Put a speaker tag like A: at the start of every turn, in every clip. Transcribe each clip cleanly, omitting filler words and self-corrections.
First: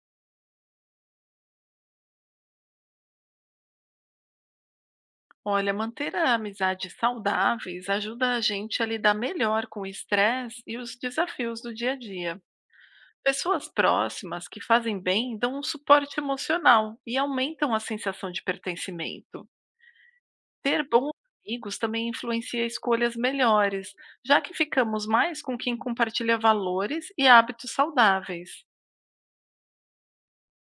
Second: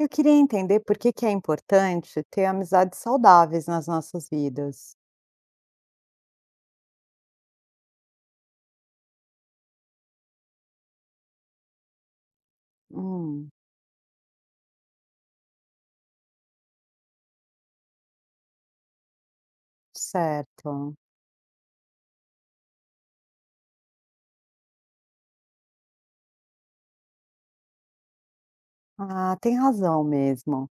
A: Eu queria entender por que que é importante ter amizades saudáveis nas nossas vidas.
B: Olha, manter amizades saudáveis ajuda a gente a lidar melhor com o estresse e os desafios do dia a dia.
A: Hum,
B: Pessoas próximas que fazem bem dão um suporte emocional e aumentam a sensação de pertencimento. Ter
A: certo.
B: bons amigos também influencia escolhas melhores, já que ficamos mais com quem compartilha valores e hábitos saudáveis.
A: Ah, tem razão mesmo.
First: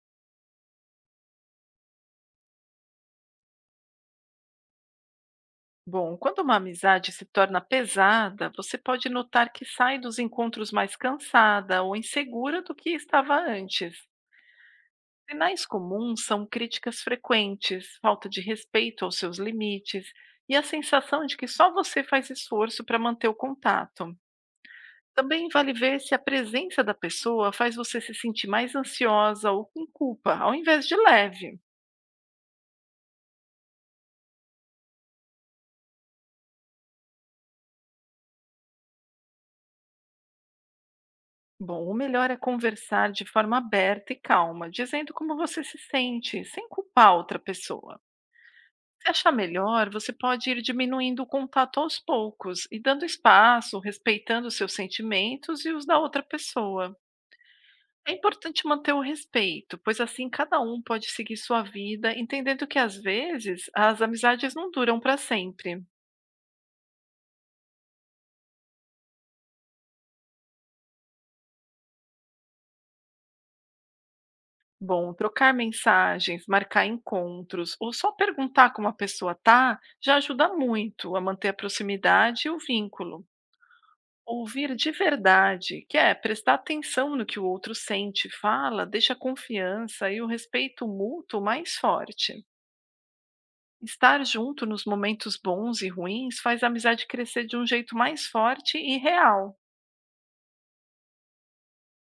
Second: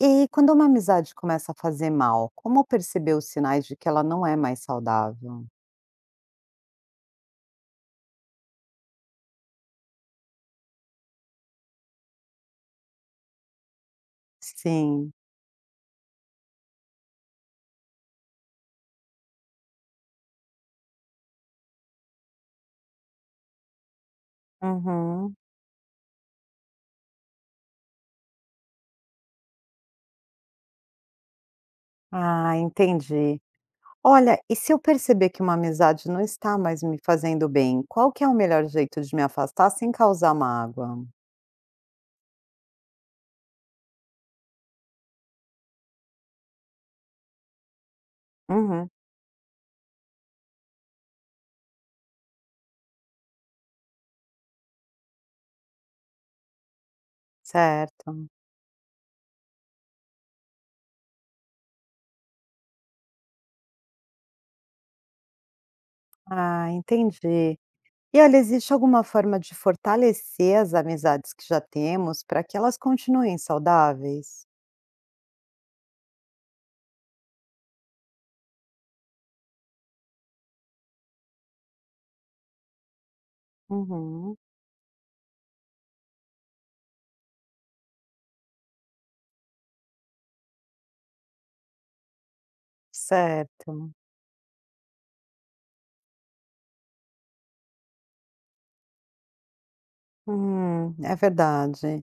A: E quando uma amizade começa a fazer mal, como perceber os sinais de que ela não é mais saudável?
B: Bom, quando uma amizade se torna pesada, você pode notar que sai dos encontros mais cansada ou insegura do que estava antes.
A: Sim.
B: Sinais comuns são críticas frequentes, falta de respeito aos seus limites e a sensação de que só você faz esforço para manter o contato.
A: Uhum.
B: Também vale ver se a presença da pessoa faz você se sentir mais ansiosa ou com culpa, ao invés de leve.
A: Ah, entendi. Olha, e se eu perceber que uma amizade não está mais me fazendo bem, qual que é o melhor jeito de me afastar sem causar mágoa?
B: Bom, o melhor é conversar de forma aberta e calma, dizendo como você se sente, sem culpar outra pessoa.
A: Uhum.
B: Se achar melhor, você pode ir diminuindo o contato aos poucos e dando espaço, respeitando os seus sentimentos e os da outra pessoa. É
A: Certo.
B: importante manter o respeito, pois assim cada um pode seguir sua vida, entendendo que às vezes as amizades não duram para sempre.
A: Ah, entendi. E olha, existe alguma forma de fortalecer as amizades que já temos para que elas continuem saudáveis?
B: Bom, trocar mensagens, marcar encontros ou só perguntar como a pessoa tá já ajuda muito a manter a proximidade e o vínculo.
A: Uhum,
B: Ouvir de verdade, que é prestar atenção no que o outro sente, fala, deixa a confiança e o respeito mútuo mais forte.
A: certo.
B: Estar junto nos momentos bons e ruins faz a amizade crescer de um jeito mais forte e real.
A: É verdade.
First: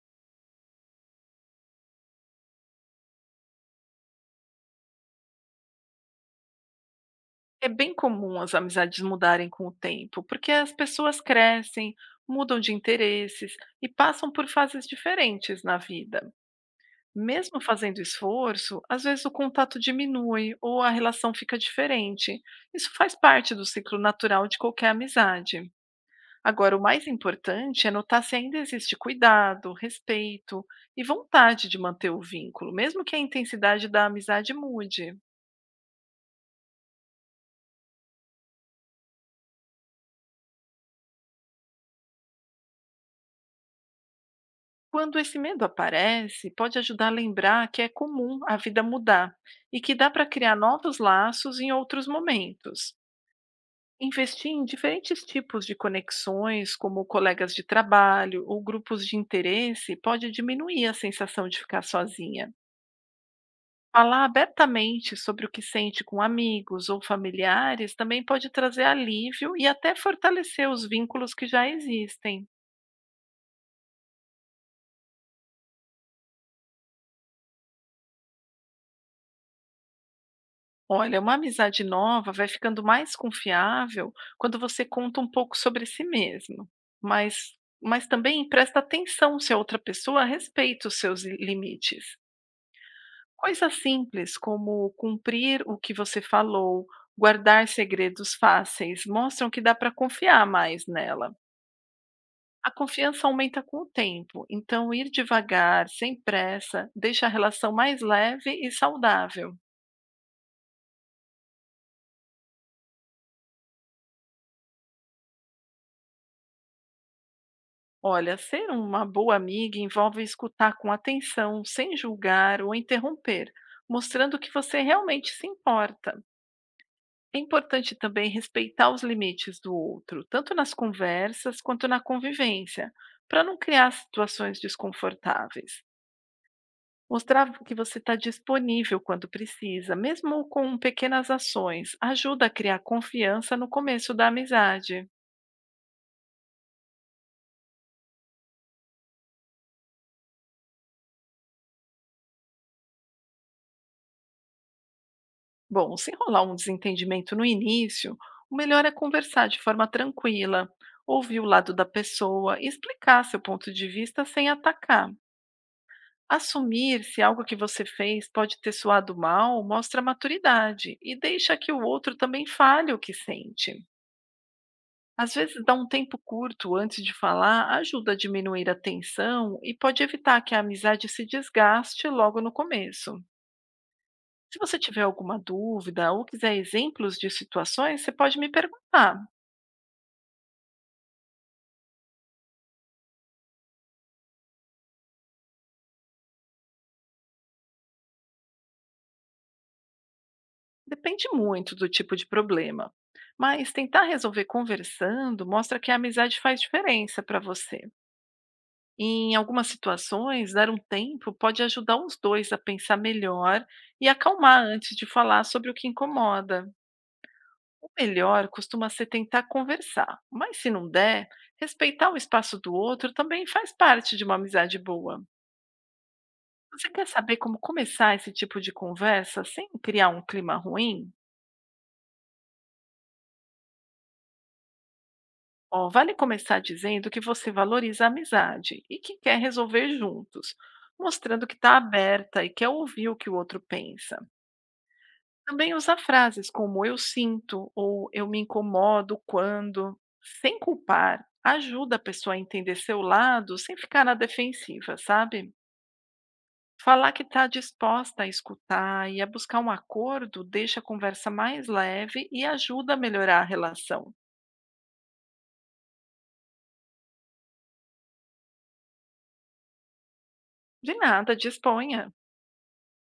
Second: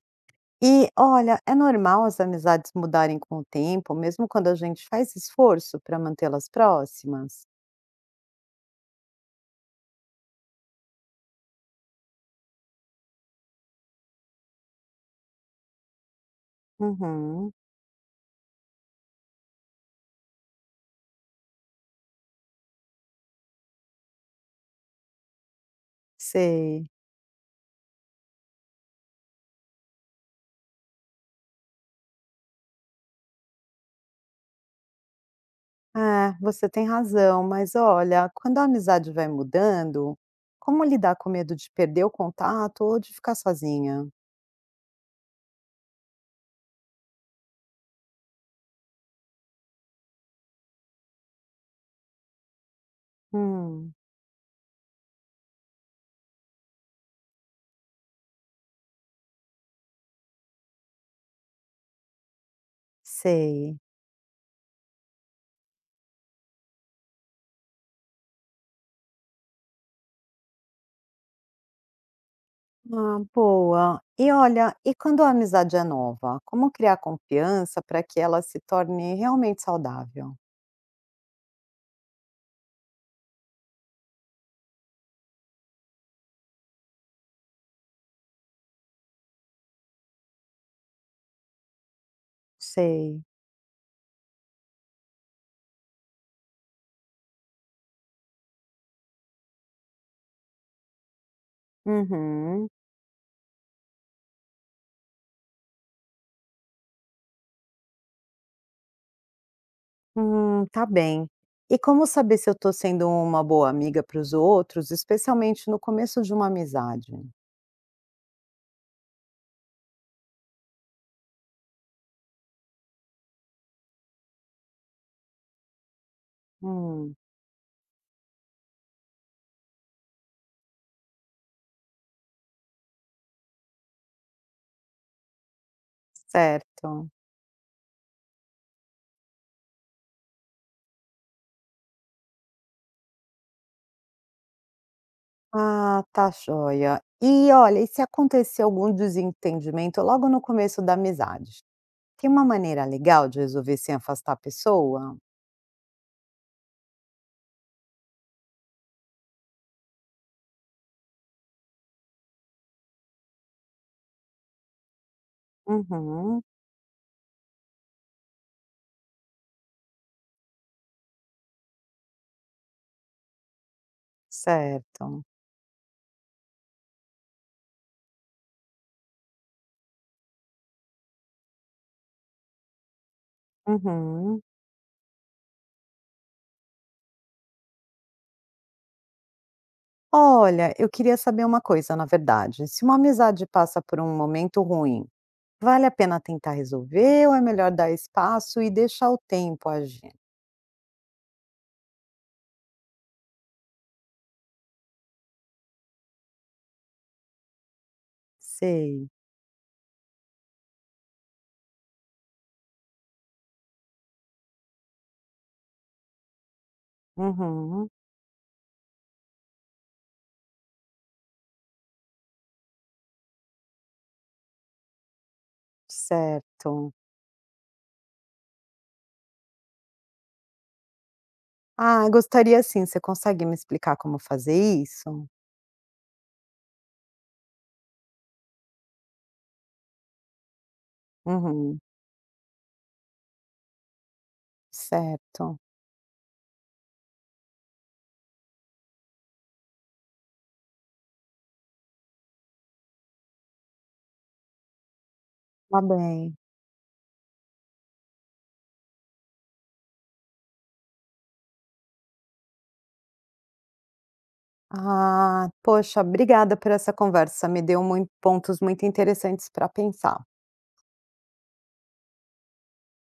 A: E olha, é normal as amizades mudarem com o tempo, mesmo quando a gente faz esforço para mantê-las próximas?
B: É bem comum as amizades mudarem com o tempo, porque as pessoas crescem, mudam de interesses e passam por fases diferentes na vida.
A: Uhum,
B: Mesmo fazendo esforço, às vezes o contato diminui ou a relação fica diferente. Isso faz parte do ciclo natural de qualquer amizade. Agora, o
A: sei.
B: mais importante é notar se ainda existe cuidado, respeito e vontade de manter o vínculo, mesmo que a intensidade da amizade mude.
A: É, você tem razão, mas olha, quando a amizade vai mudando, como lidar com medo de perder o contato ou de ficar sozinha?
B: Quando esse medo aparece, pode ajudar a lembrar que é comum a vida mudar e que dá para criar novos laços em outros momentos.
A: Hum,
B: Investir em diferentes tipos de conexões, como colegas de trabalho ou grupos de interesse, pode diminuir a sensação de ficar sozinha.
A: sei.
B: Falar abertamente sobre o que sente com amigos ou familiares também pode trazer alívio e até fortalecer os vínculos que já existem.
A: Ah, boa. E olha, e quando a amizade é nova, como criar confiança para que ela se torne realmente saudável?
B: Olha, uma amizade nova vai ficando mais confiável quando você conta um pouco sobre si mesmo, mas, mas também presta atenção se a outra pessoa respeita os seus limites.
A: Sei.
B: Coisas simples como cumprir o que você falou, guardar segredos fáceis, mostram que dá para confiar mais nela.
A: Uhum.
B: A confiança aumenta com o tempo, então ir devagar, sem pressa, deixa a relação mais leve e saudável.
A: Tá bem. E como saber se eu estou sendo uma boa amiga para os outros, especialmente no começo de uma amizade?
B: Olha, ser uma boa amiga envolve escutar com atenção, sem julgar ou interromper, mostrando que você realmente se importa.
A: Hum.
B: É importante também respeitar os limites do outro, tanto nas conversas quanto na convivência, para não criar situações desconfortáveis.
A: Certo.
B: Mostrar que você está disponível quando precisa, mesmo com pequenas ações, ajuda a criar confiança no começo da amizade.
A: Ah, tá joia. E olha, e se acontecer algum desentendimento logo no começo da amizade? Tem uma maneira legal de resolver sem afastar a pessoa?
B: Bom, se rolar um desentendimento no início, o melhor é conversar de forma tranquila, ouvir o lado da pessoa e explicar seu ponto de vista sem atacar.
A: Uhum.
B: Assumir se algo que você fez pode ter soado mal mostra maturidade e deixa que o outro também fale o que sente.
A: Certo.
B: Às vezes, dar um tempo curto antes de falar ajuda a diminuir a tensão e pode evitar que a amizade se desgaste logo no começo.
A: Uhum.
B: Se você tiver alguma dúvida ou quiser exemplos de situações, você pode me perguntar.
A: Olha, eu queria saber uma coisa, na verdade. Se uma amizade passa por um momento ruim, vale a pena tentar resolver ou é melhor dar espaço e deixar o tempo agir?
B: Depende muito do tipo de problema. Mas tentar resolver conversando mostra que a amizade faz diferença para você.
A: Sei.
B: Em algumas situações, dar um tempo pode ajudar os dois a pensar melhor e acalmar antes de falar sobre o que incomoda. O
A: Uhum.
B: melhor costuma ser tentar conversar, mas se não der, respeitar o espaço do outro também faz parte de uma amizade boa. Você
A: Certo.
B: quer saber como começar esse tipo de conversa sem criar um clima ruim?
A: Ah, gostaria sim. Você consegue me explicar como fazer isso?
B: Ó, vale começar dizendo que você valoriza a amizade e que quer resolver juntos, mostrando que está
A: Uhum.
B: aberta e quer ouvir o que o outro pensa.
A: Certo.
B: Também usa frases como eu sinto ou eu me incomodo quando, sem culpar, ajuda a pessoa a entender seu lado sem ficar na defensiva, sabe?
A: Tá bem.
B: Falar que está disposta a escutar e a buscar um acordo deixa a conversa mais leve e ajuda a melhorar a relação.
A: Ah, poxa, obrigada por essa conversa. Me deu pontos muito interessantes para pensar.
B: De nada, disponha.